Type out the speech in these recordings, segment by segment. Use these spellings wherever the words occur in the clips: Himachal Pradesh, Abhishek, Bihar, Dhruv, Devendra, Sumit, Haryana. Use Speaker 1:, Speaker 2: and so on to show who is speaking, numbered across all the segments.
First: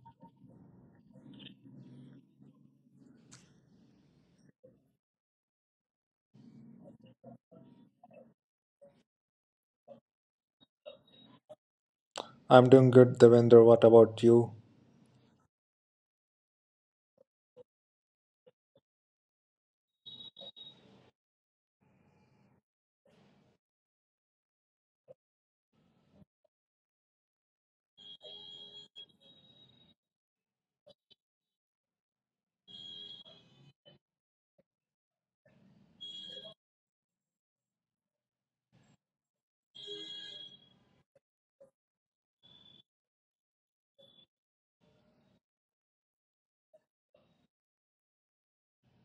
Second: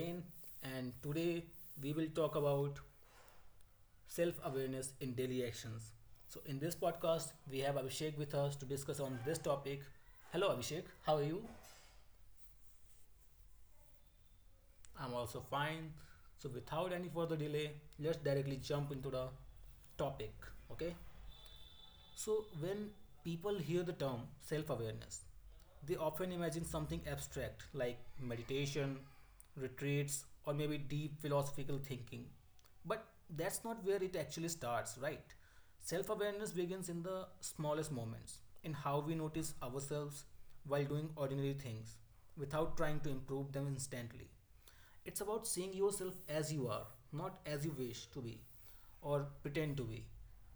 Speaker 1: again, and today we will talk about self awareness in daily actions. So, in this podcast, we have Abhishek with us to discuss on this topic. Hello, Abhishek. How are you?
Speaker 2: I'm doing good, Devendra. What about you?
Speaker 1: I'm also fine. So, without any further delay, let's directly jump into the topic. Okay. So, when people hear the term self awareness, they often imagine something abstract like meditation, retreats, or maybe deep philosophical thinking. But that's not where it actually starts, right? Self awareness begins in the smallest moments, in how we notice ourselves while doing ordinary things without trying to improve them instantly. It's about seeing yourself as you are, not as you wish to be or pretend to be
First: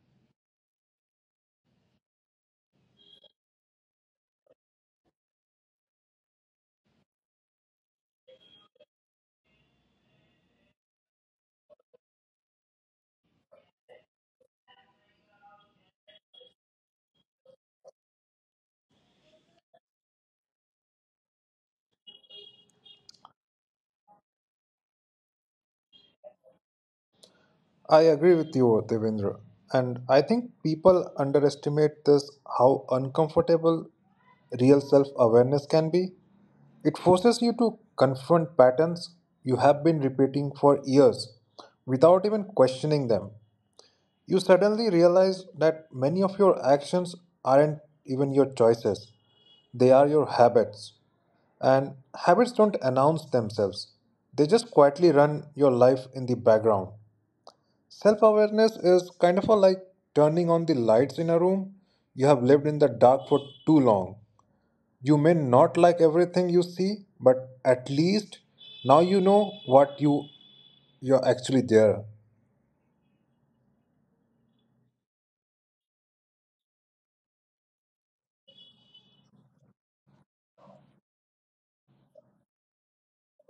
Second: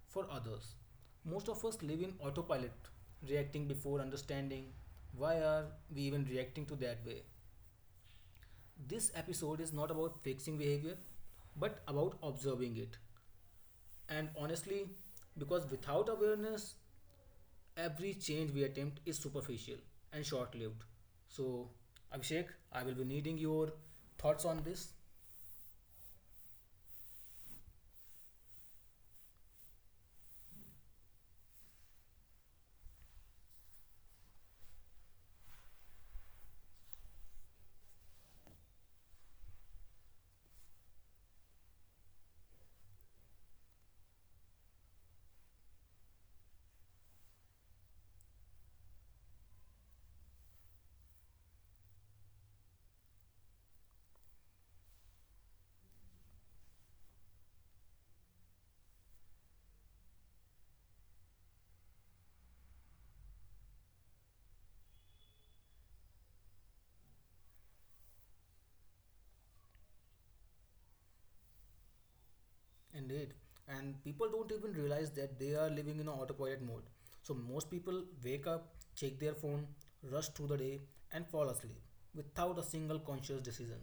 Speaker 1: for others. Most of us live in autopilot, reacting before understanding. Why are we even reacting to that way? This episode is not about fixing behavior, but about observing it. And honestly, because without awareness, every change we attempt is superficial and short lived. So, Abhishek, I will be needing your thoughts on this.
Speaker 2: I agree with you, Devendra. And I think people underestimate this, how uncomfortable real self awareness can be. It forces you to confront patterns you have been repeating for years without even questioning them. You suddenly realize that many of your actions aren't even your choices, they are your habits. And habits don't announce themselves, they just quietly run your life in the background. Self awareness is kind of a like turning on the lights in a room. You have lived in the dark for too long. You may not like everything you see, but at least now you know what you're actually there.
Speaker 1: Indeed. And people don't even realize that they are living in an autopilot mode. So most people wake up, check their phone, rush through the day, and fall asleep without a single conscious decision.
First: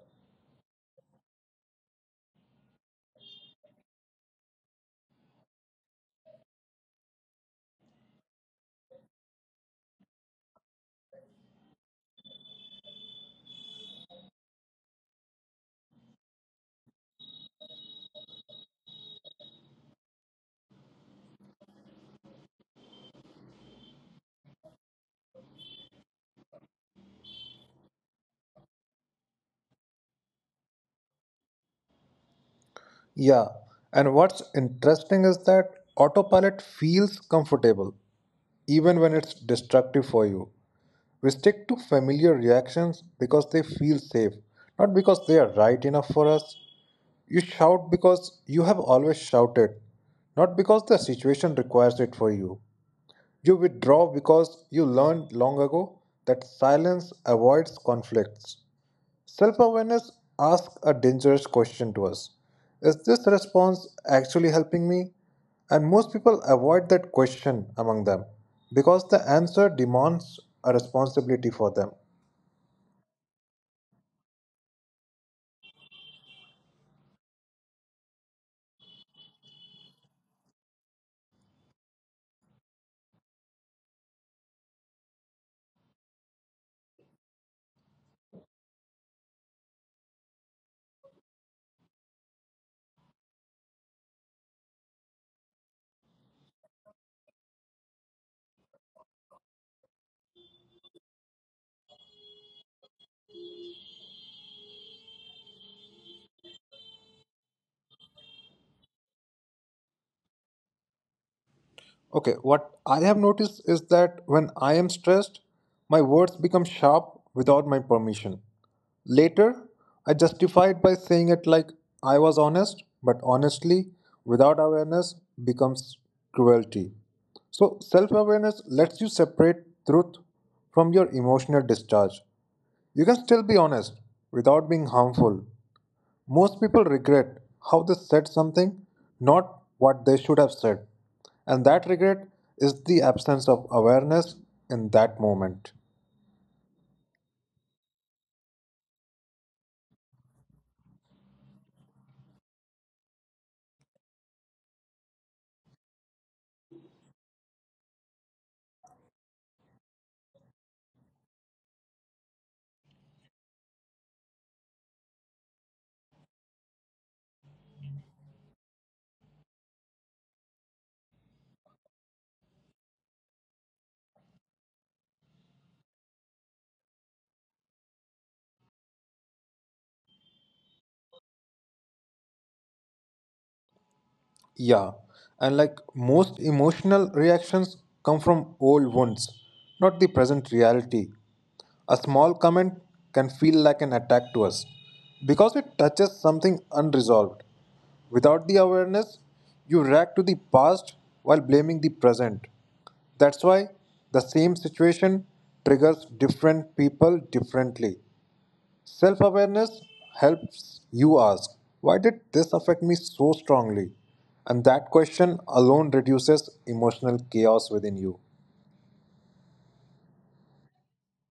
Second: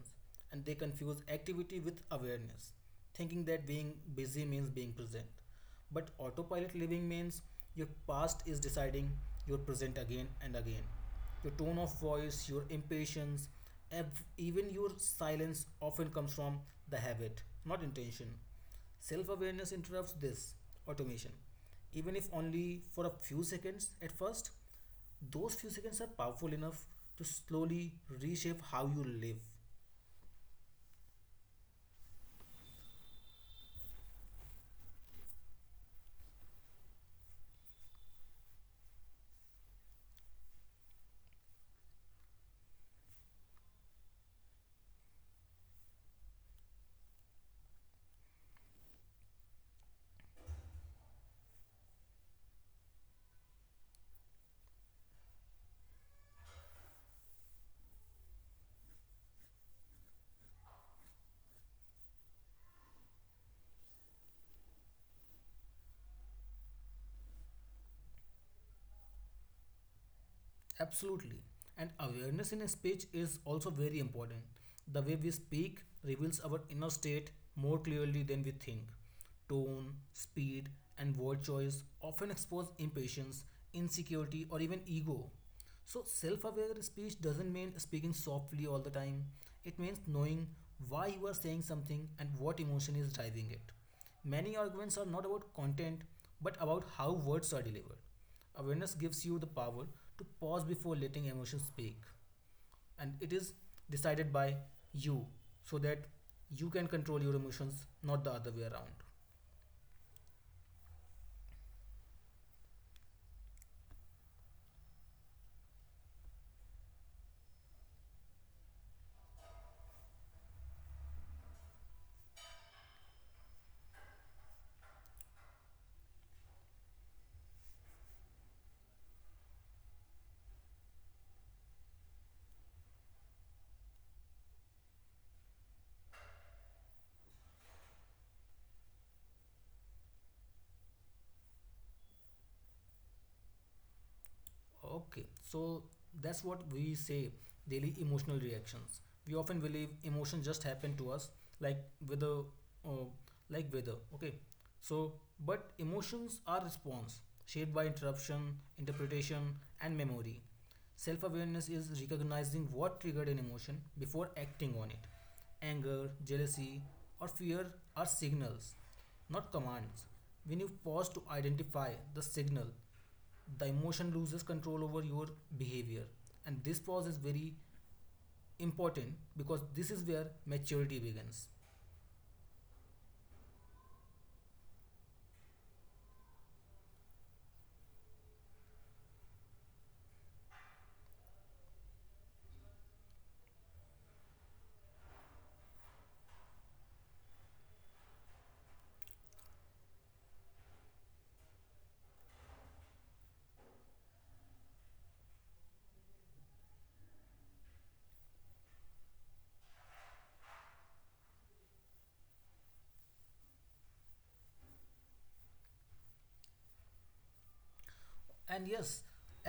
Speaker 1: And they confuse activity with awareness, thinking that being busy means being present. But autopilot living means your past is deciding your present again and again. Your tone of voice, your impatience, even your silence often comes from the habit, not intention. Self awareness interrupts this automation, even if only for a few seconds at first. Those few seconds are powerful enough to slowly reshape how you live.
Speaker 2: Yeah, and what's interesting is that autopilot feels comfortable, even when it's destructive for you. We stick to familiar reactions because they feel safe, not because they are right enough for us. You shout because you have always shouted, not because the situation requires it for you. You withdraw because you learned long ago that silence avoids conflicts. Self awareness asks a dangerous question to us: Is this response actually helping me? And most people avoid that question among them because the answer demands a responsibility for them.
Speaker 1: Absolutely. And awareness in a speech is also very important. The way we speak reveals our inner state more clearly than we think. Tone, speed, and word choice often expose impatience, insecurity, or even ego. So, self aware speech doesn't mean speaking softly all the time, it means knowing why you are saying something and what emotion is driving it. Many arguments are not about content but about how words are delivered. Awareness gives you the power to pause before letting emotions speak, and it is decided by you so that you can control your emotions, not the other way around.
Speaker 2: Okay, what I have noticed is that when I am stressed, my words become sharp without my permission. Later, I justify it by saying it like I was honest, but honestly, without awareness, becomes cruelty. So, self awareness lets you separate truth from your emotional discharge. You can still be honest without being harmful. Most people regret how they said something, not what they should have said. And that regret is the absence of awareness in that moment.
Speaker 1: Okay, so that's what we say daily emotional reactions. We often believe emotion just happen to us, like weather, uh, like weather. Okay, so but emotions are response shaped by interruption, interpretation, and memory. Self awareness is recognizing what triggered an emotion before acting on it. Anger, jealousy, or fear are signals, not commands. When you pause to identify the signal, the emotion loses control over your behavior, and this pause is very important because this is where maturity begins.
Speaker 2: Yeah, and like most emotional reactions come from old wounds, not the present reality. A small comment can feel like an attack to us because it touches something unresolved. Without the awareness, you react to the past while blaming the present. That's why the same situation triggers different people differently. Self awareness helps you ask, why did this affect me so strongly? And that question alone reduces emotional chaos within you.
Speaker 1: And yes,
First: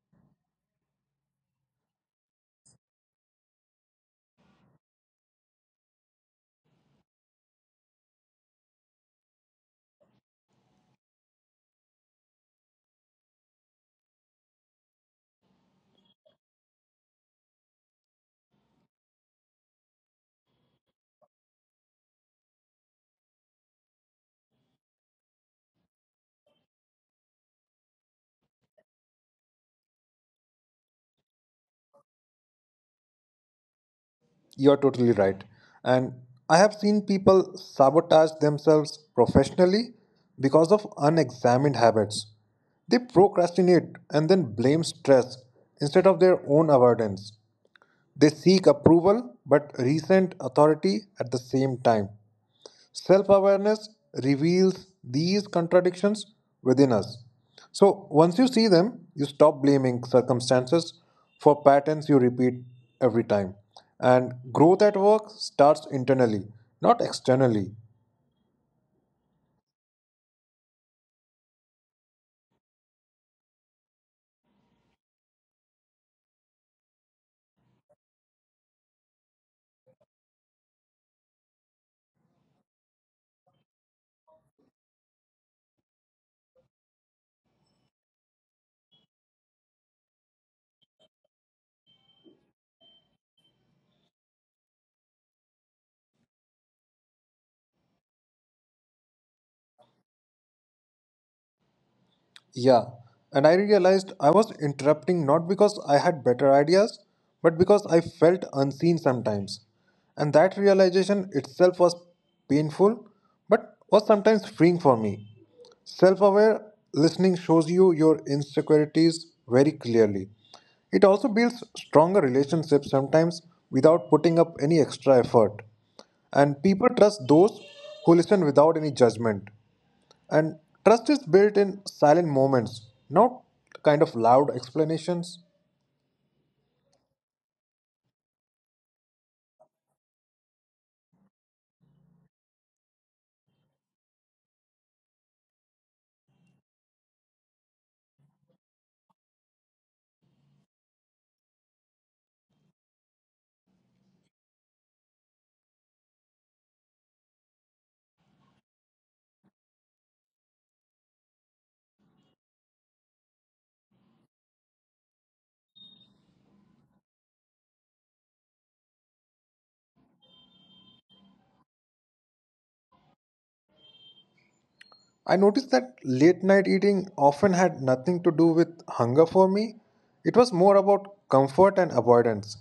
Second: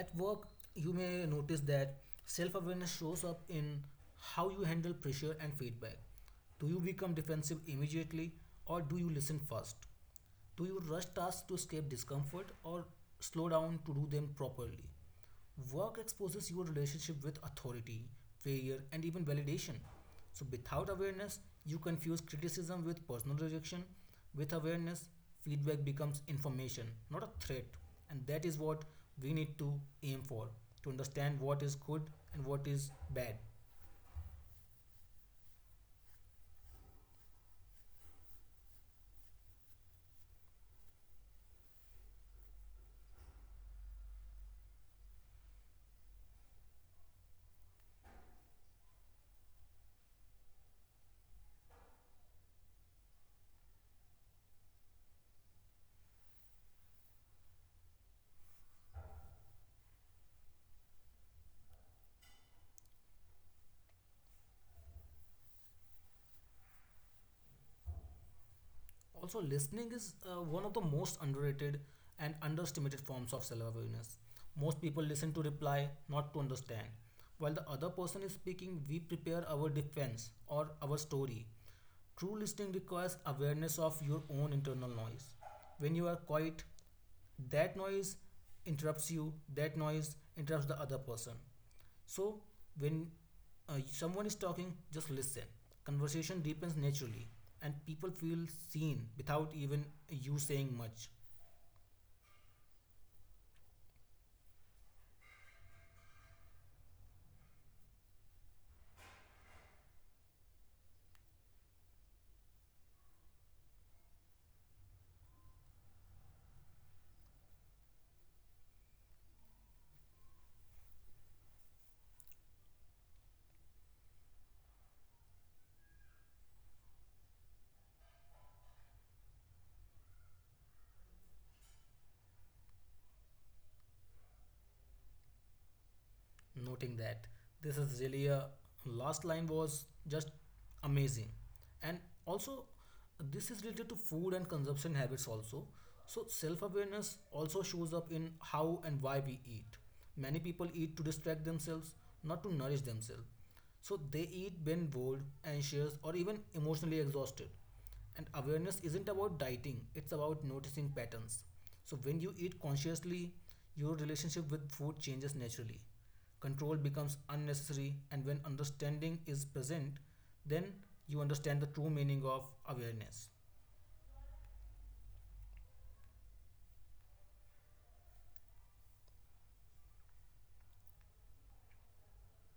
Speaker 1: at work you may notice that self-awareness shows up in how you handle pressure and feedback. Do you become defensive immediately or do you listen first? Do you rush tasks to escape discomfort or slow down to do them properly? Work exposes your relationship with authority, failure, and even validation. So, without awareness, you confuse criticism with personal rejection. With awareness, feedback becomes information, not a threat. And that is what we need to aim for to understand what is good and what is bad.
Speaker 2: You're totally right. And I have seen people sabotage themselves professionally because of unexamined habits. They procrastinate and then blame stress instead of their own avoidance. They seek approval but resent authority at the same time. Self awareness reveals these contradictions within us. So, once you see them, you stop blaming circumstances for patterns you repeat every time. And growth at work starts internally, not externally.
Speaker 1: Also, listening is one of the most underrated and underestimated forms of self awareness. Most people listen to reply, not to understand. While the other person is speaking, we prepare our defense or our story. True listening requires awareness of your own internal noise. When you are quiet, that noise that noise interrupts the other person. So when someone is talking, just listen. Conversation deepens naturally and people feel seen without even you saying much.
Speaker 2: Yeah, and I realized I was interrupting not because I had better ideas, but because I felt unseen sometimes. And that realization itself was painful, but was sometimes freeing for me. Self aware listening shows you your insecurities very clearly. It also builds stronger relationships sometimes without putting up any extra effort. And people trust those who listen without any judgment. And trust is built in silent moments, not kind of loud explanations.
Speaker 1: Noting that, this is really a, last line was just amazing. And also, this is related to food and consumption habits also. So self-awareness also shows up in how and why we eat. Many people eat to distract themselves, not to nourish themselves. So they eat when bored, anxious, or even emotionally exhausted. And awareness isn't about dieting, it's about noticing patterns. So when you eat consciously, your relationship with food changes naturally. Control becomes unnecessary, and when understanding is present, then you understand the true meaning of awareness.
Speaker 2: I noticed that late night eating often had nothing to do with hunger for me. It was more about comfort and avoidance.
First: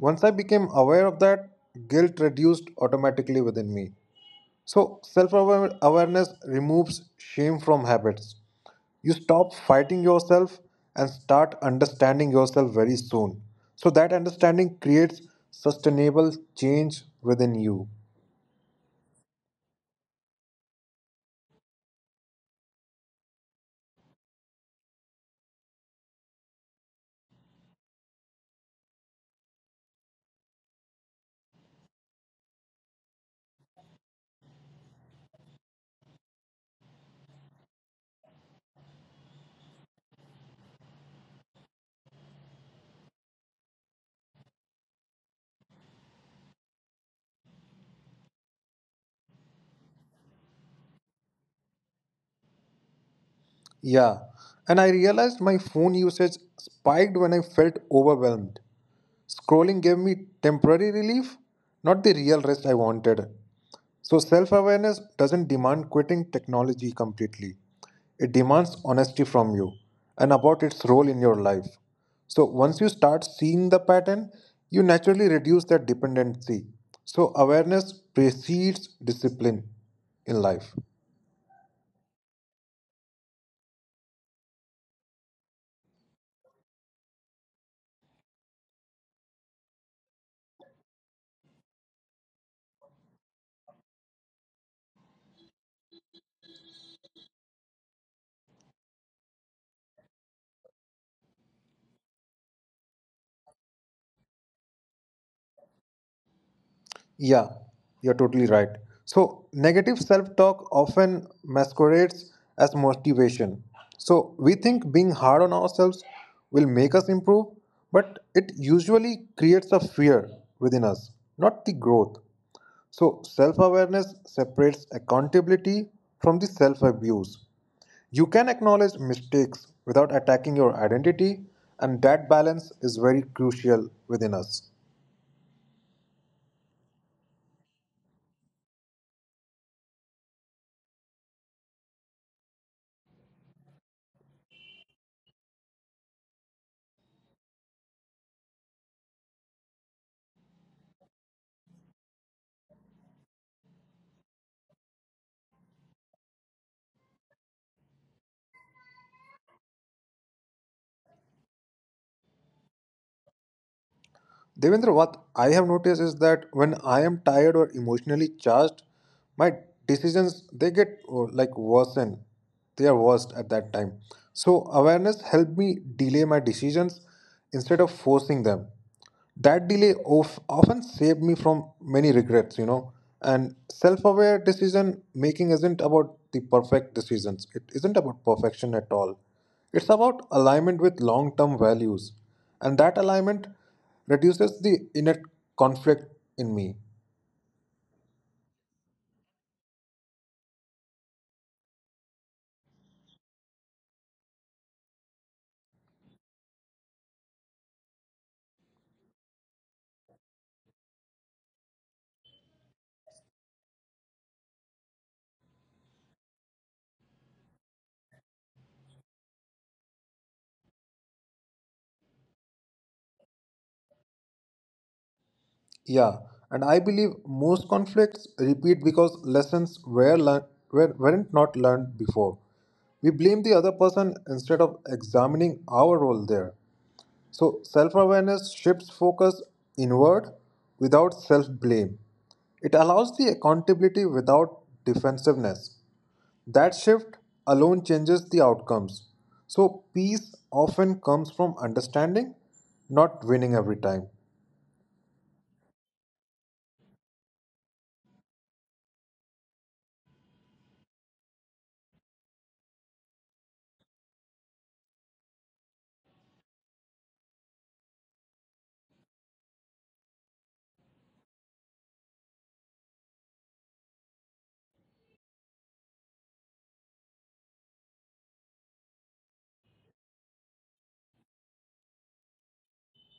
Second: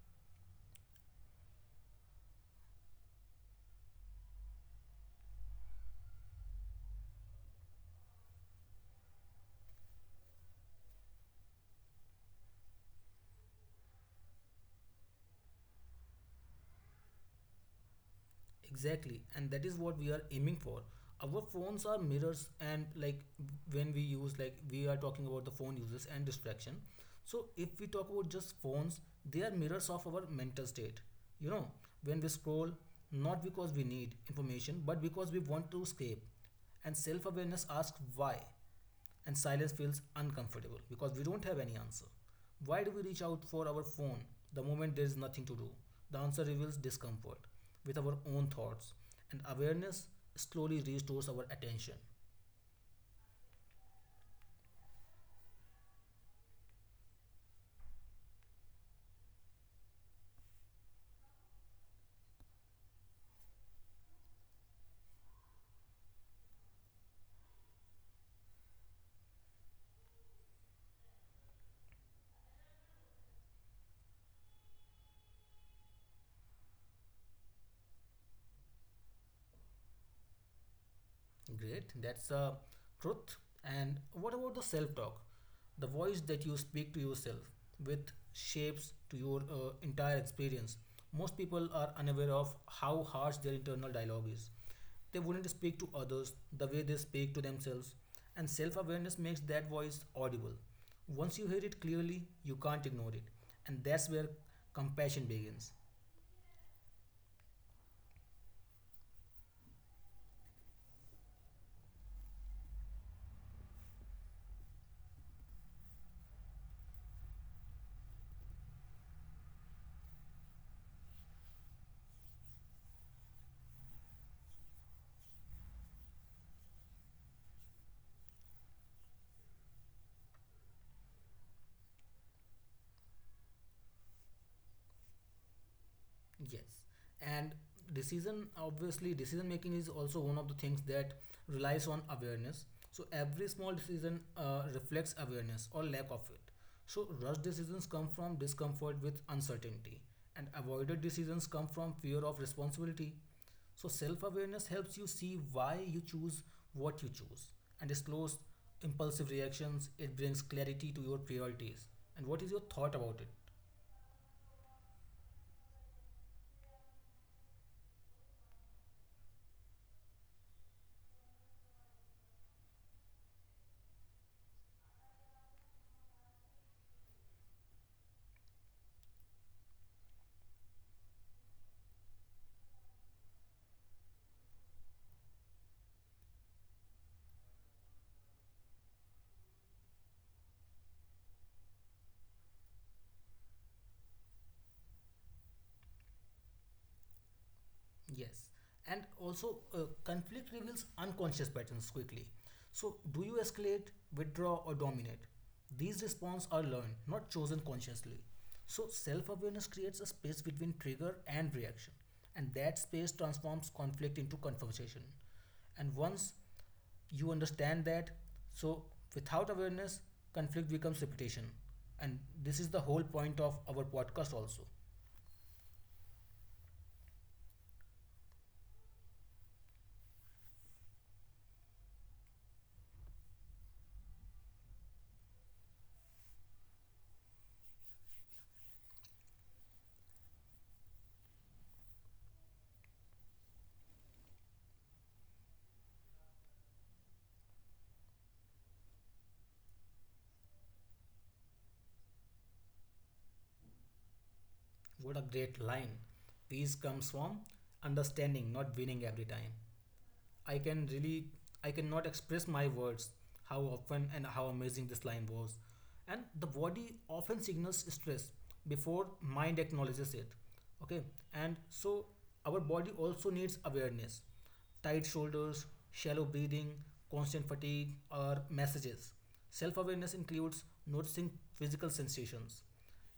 Speaker 2: Once I became aware of that, guilt reduced automatically within me. So, self awareness removes shame from habits. You stop fighting yourself and start understanding yourself very soon. So that understanding creates sustainable change within you.
Speaker 1: Exactly, and that is what we are aiming for. Our phones are mirrors, and like when we use, like we are talking about the phone uses and distraction. So, if we talk about just phones, they are mirrors of our mental state. You know, when we scroll, not because we need information, but because we want to escape. And self awareness asks why. And silence feels uncomfortable because we don't have any answer. Why do we reach out for our phone the moment there is nothing to do? The answer reveals discomfort with our own thoughts, and awareness slowly restores our attention.
Speaker 2: Yeah. And I realized my phone usage spiked when I felt overwhelmed. Scrolling gave me temporary relief, not the real rest I wanted. So, self awareness doesn't demand quitting technology completely. It demands honesty from you and about its role in your life. So, once you start seeing the pattern, you naturally reduce that dependency. So, awareness precedes discipline in life.
Speaker 1: Great, that's a truth. And what about the self talk? The voice that you speak to yourself with shapes to your entire experience. Most people are unaware of how harsh their internal dialogue is. They wouldn't speak to others the way they speak to themselves, and self awareness makes that voice audible. Once you hear it clearly, you can't ignore it, and that's where compassion begins.
Speaker 2: Yeah, you're totally right. So, negative self talk often masquerades as motivation. So, we think being hard on ourselves will make us improve, but it usually creates a fear within us, not the growth. So, self awareness separates accountability from the self abuse. You can acknowledge mistakes without attacking your identity, and that balance is very crucial within us.
Speaker 1: Yes, and decision making is also one of the things that relies on awareness. So every small decision reflects awareness or lack of it. So rush decisions come from discomfort with uncertainty, and avoided decisions come from fear of responsibility. So self awareness helps you see why you choose what you choose, and it slows impulsive reactions. It brings clarity to your priorities. And what is your thought about it?
Speaker 2: Devendra, what I have noticed is that when I am tired or emotionally charged, my decisions they get oh, like worsen. They are worst at that time. So awareness helped me delay my decisions instead of forcing them. That delay of often saved me from many regrets, you know. And self-aware decision making isn't about the perfect decisions. It isn't about perfection at all. It's about alignment with long-term values, and that alignment reduces the inner conflict in me.
Speaker 1: Yes. And also, conflict reveals unconscious patterns quickly. So, do you escalate, withdraw, or dominate? These responses are learned, not chosen consciously. So, self awareness creates a space between trigger and reaction. And that space transforms conflict into conversation. And once you understand that, so without awareness, conflict becomes repetition. And this is the whole point of our podcast, also.
Speaker 2: Yeah, and I believe most conflicts repeat because lessons were learned weren't not learned before. We blame the other person instead of examining our role there. So, self awareness shifts focus inward without self blame. It allows the accountability without defensiveness. That shift alone changes the outcomes. So, peace often comes from understanding, not winning every time.
Speaker 1: What a great line. Peace comes from understanding, not winning every time. I can really, I cannot express my words how often and how amazing this line was. And the body often signals stress before mind acknowledges it. Okay, and so our body also needs awareness. Tight shoulders, shallow breathing, constant fatigue are messages. Self awareness includes noticing physical sensations.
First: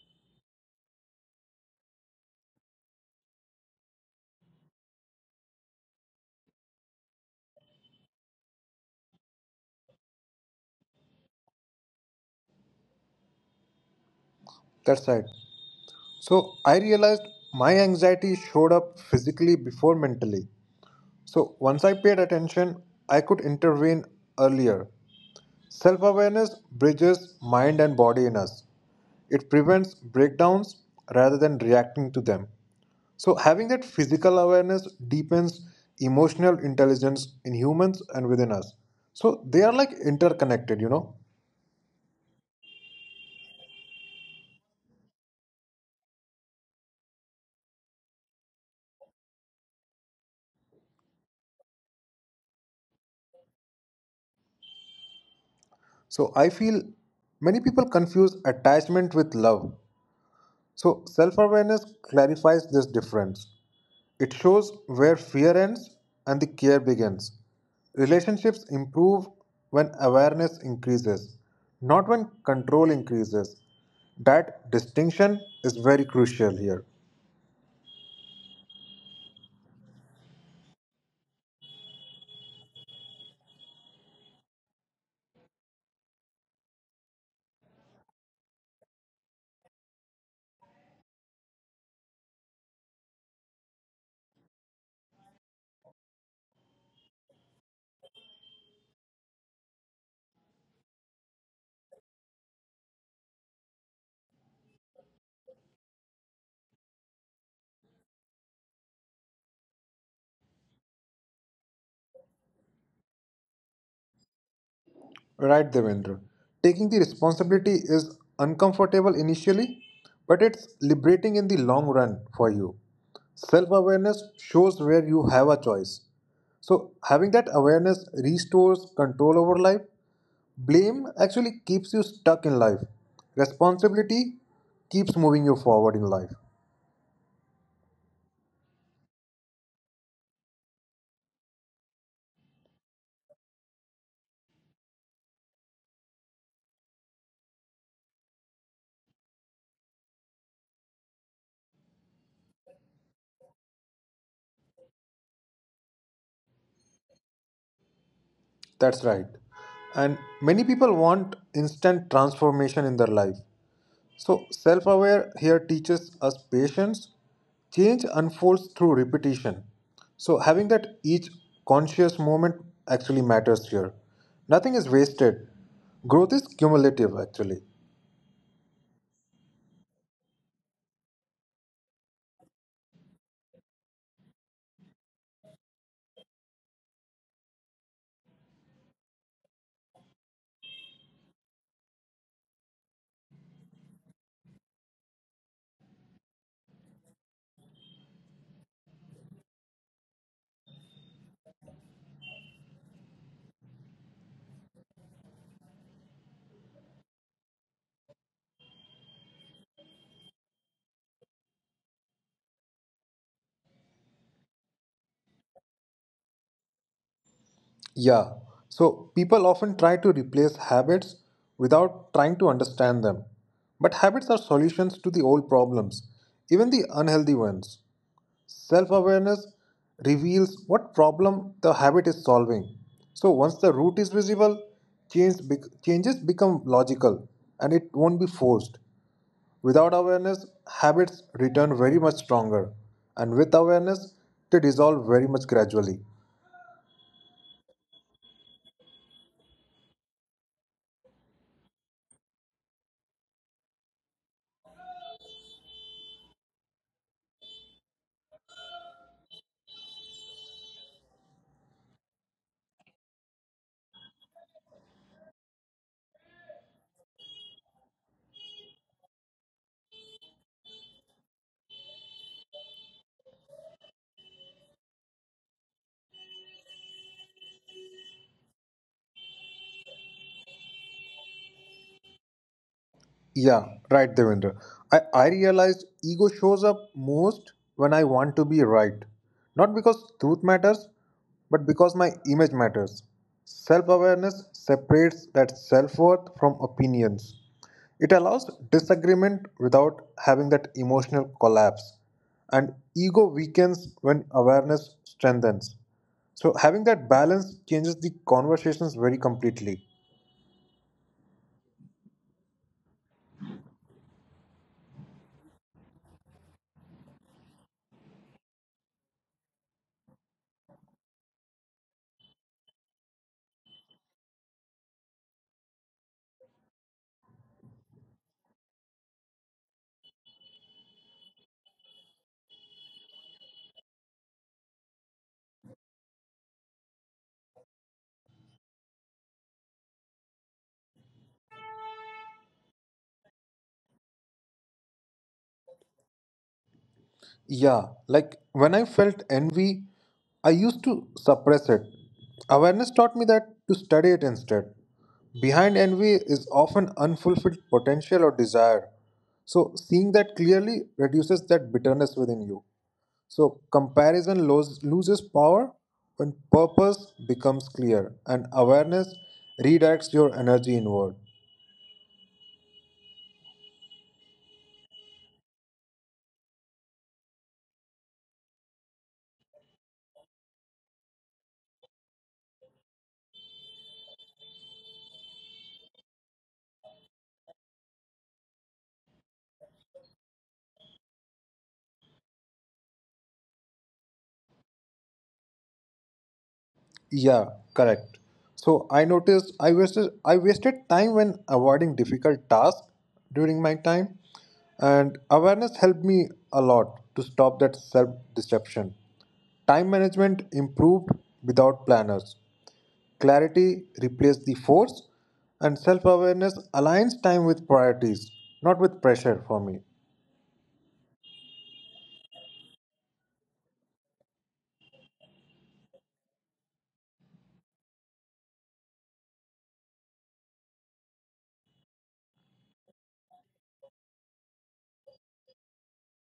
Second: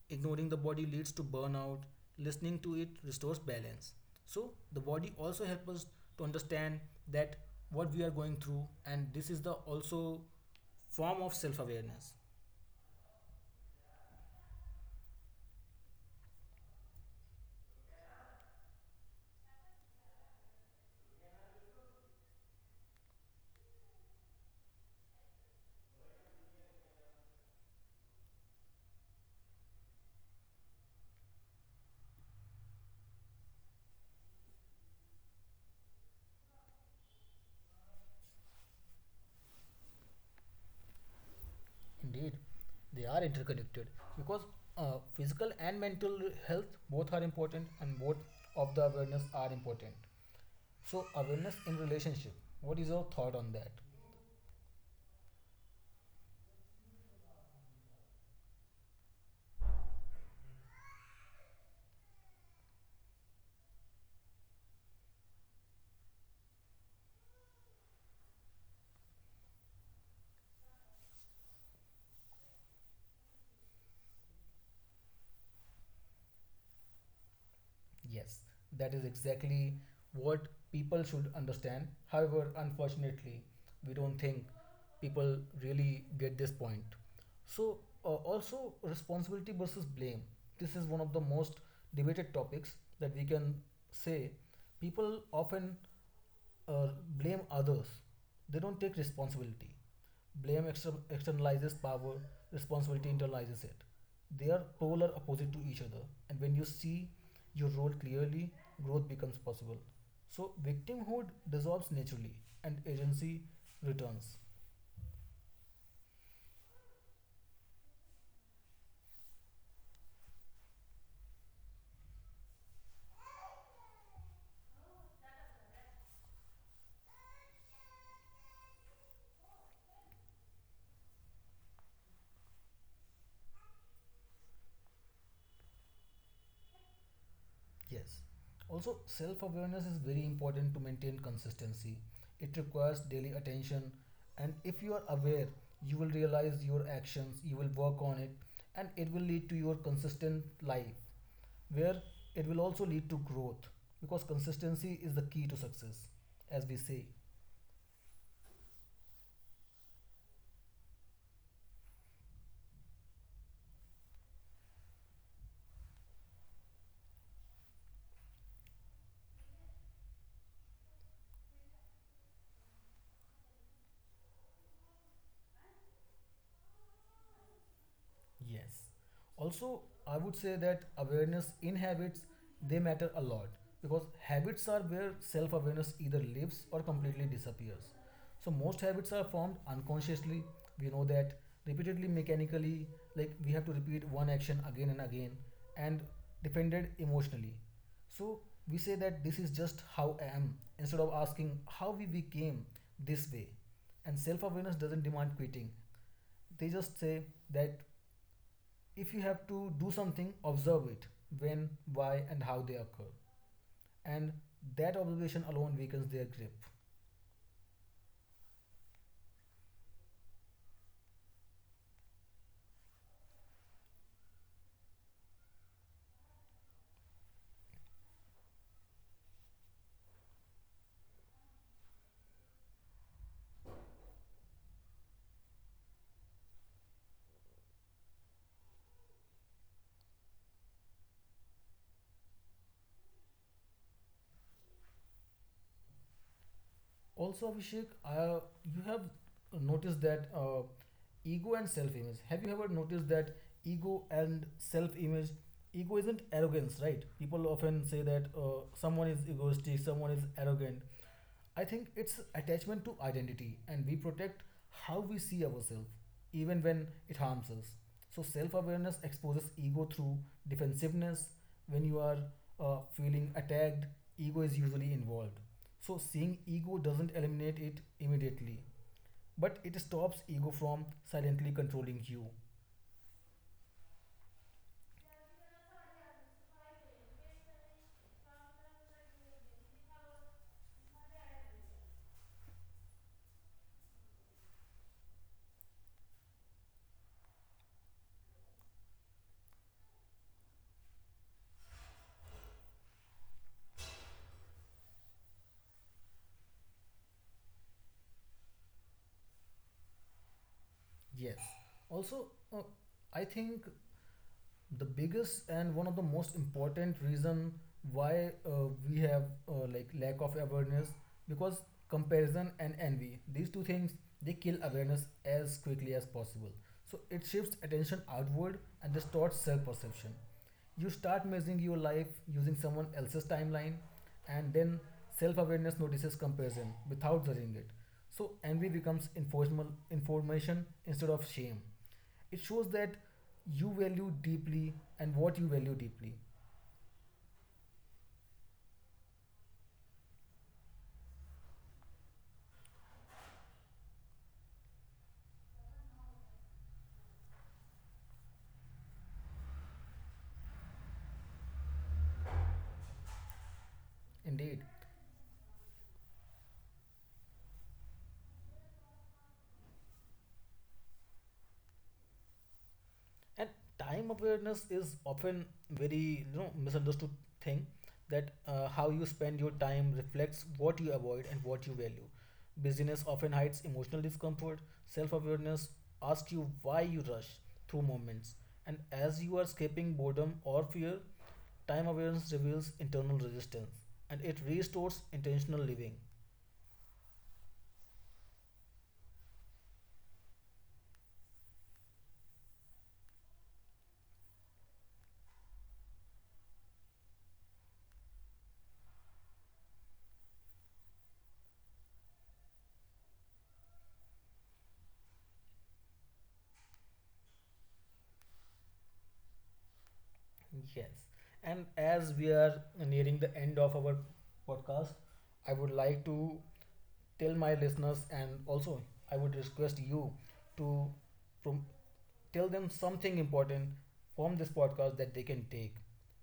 Speaker 1: Ignoring the body leads to burnout. Listening to it restores balance. So the body also helps us to understand that what we are going through, and this is the also form of self-awareness.
Speaker 2: That's right. So, I realized my anxiety showed up physically before mentally. So, once I paid attention, I could intervene earlier. Self awareness bridges mind and body in us. It prevents breakdowns rather than reacting to them. So, having that physical awareness deepens emotional intelligence in humans and within us. So, they are like interconnected, you know.
Speaker 1: Indeed, they are interconnected because physical and mental health both are important, and both of the awareness are important. So awareness in relationship. What is your thought on that?
Speaker 2: So, I feel many people confuse attachment with love. So, self awareness clarifies this difference. It shows where fear ends and the care begins. Relationships improve when awareness increases, not when control increases. That distinction is very crucial here.
Speaker 1: Yes, that is exactly what people should understand. However, unfortunately, we don't think people really get this point. So, also responsibility versus blame. This is one of the most debated topics that we can say. People often uh, blame others. They don't take responsibility. Blame externalizes power, responsibility internalizes it. They are polar opposite to each other. And when you see your role clearly, growth becomes possible. So, victimhood dissolves naturally and agency returns.
Speaker 2: Right, Devendra. Taking the responsibility is uncomfortable initially, but it's liberating in the long run for you. Self awareness shows where you have a choice. So, having that awareness restores control over life. Blame actually keeps you stuck in life. Responsibility keeps moving you forward in life.
Speaker 1: Yes. Also, self awareness is very important to maintain consistency. It requires daily attention, and if you are aware, you will realize your actions, you will work on it, and it will lead to your consistent life where it will also lead to growth because consistency is the key to success, as we say.
Speaker 2: That's right. And many people want instant transformation in their life. So, self aware here teaches us patience. Change unfolds through repetition. So, having that each conscious moment actually matters here. Nothing is wasted. Growth is cumulative, actually.
Speaker 1: Yes. Also, I would say that awareness in habits, they matter a lot because habits are where self-awareness either lives or completely disappears. So most habits are formed unconsciously. We know that repeatedly, mechanically, like we have to repeat one action again and again, and defended emotionally. So we say that this is just how I am, instead of asking how we became this way. And self-awareness doesn't demand quitting, they just say that if you have to do something, observe it when, why, and how they occur. And that observation alone weakens their grip.
Speaker 2: Yeah. So, people often try to replace habits without trying to understand them. But habits are solutions to the old problems, even the unhealthy ones. Self awareness reveals what problem the habit is solving. So once the root is visible, changes become logical and it won't be forced. Without awareness, habits return very much stronger, and with awareness, they dissolve very much gradually.
Speaker 1: Also, Abhishek, you have noticed that ego and self image. Have you ever noticed that ego and self image? Ego isn't arrogance, right? People often say that someone is egoistic, someone is arrogant. I think it's attachment to identity, and we protect how we see ourselves, even when it harms us. So, self awareness exposes ego through defensiveness. When you are feeling attacked, ego is usually involved. So, seeing ego doesn't eliminate it immediately, but it stops ego from silently controlling you.
Speaker 2: Yeah, right, Devendra. I realized ego shows up most when I want to be right. Not because truth matters, but because my image matters. Self awareness separates that self worth from opinions. It allows disagreement without having that emotional collapse. And ego weakens when awareness strengthens. So, having that balance changes the conversations very completely.
Speaker 1: Yes. Also, I think the biggest and one of the most important reason why we have, like, lack of awareness because comparison and envy, these two things, they kill awareness as quickly as possible. So it shifts attention outward and distorts self-perception. You start measuring your life using someone else's timeline, and then self-awareness notices comparison without judging it. So envy becomes informal information instead of shame. It shows that you value deeply and what you value deeply.
Speaker 2: Yeah, like when I felt envy, I used to suppress it. Awareness taught me that to study it instead. Behind envy is often unfulfilled potential or desire. So, seeing that clearly reduces that bitterness within you. So,
Speaker 1: Indeed.
Speaker 2: loses power when purpose becomes clear and awareness redirects your energy inward.
Speaker 1: And time awareness is often very, you know, misunderstood thing. That how you spend your time reflects what you avoid and what you value. Busyness often hides emotional discomfort. Self-awareness asks you why you rush through moments. And as you are escaping boredom or fear, time awareness reveals internal resistance and it restores intentional living.
Speaker 2: Yeah, correct. So I noticed I wasted time when avoiding difficult tasks during my time, and awareness helped me a lot to stop that self deception. Time management improved without planners. Clarity replaced the force, and self awareness aligns time with priorities, not with pressure for me.
Speaker 1: Yes. And as we are nearing the end of our podcast, I would like to tell my listeners and also I would request you to prom- tell them something important from this podcast that they can take.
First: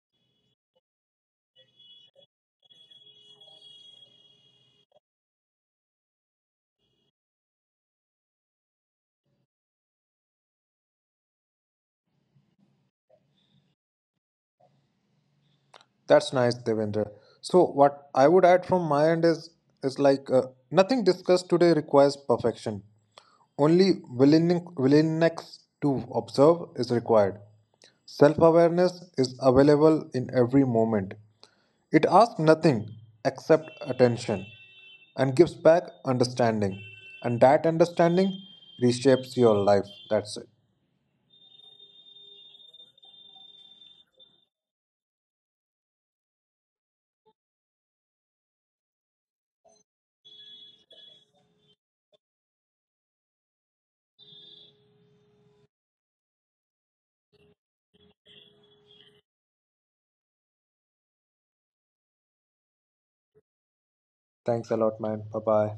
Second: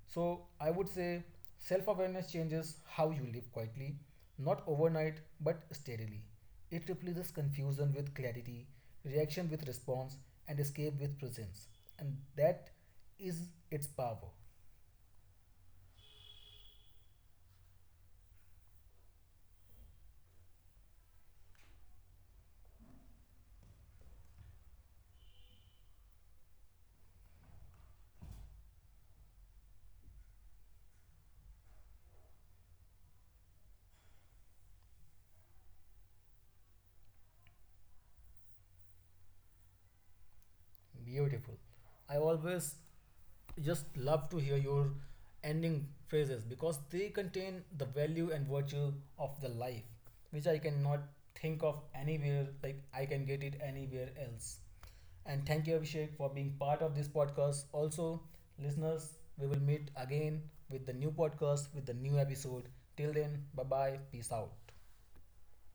Speaker 1: So I would say self awareness changes how you live quietly, not overnight but steadily. It replaces confusion with clarity, reaction with response, and escape with presence. And that is its power.
Speaker 2: That's nice, Devendra. So what I would add from my end is like nothing discussed today requires perfection. Only willingness to observe is required. Self-awareness is available in every moment. It asks nothing except attention and gives back understanding. And that understanding reshapes your life. That's it.
Speaker 1: Beautiful. I always just love to hear your ending phrases because they contain the value and virtue of the life, which I cannot think of anywhere, like I can get it anywhere else. And thank you, Abhishek, for being part of this podcast. Also, listeners, we will meet again with the new podcast, with the new episode. Till then, bye bye, peace
Speaker 2: Thanks
Speaker 1: out.
Speaker 2: a lot, man. Bye bye.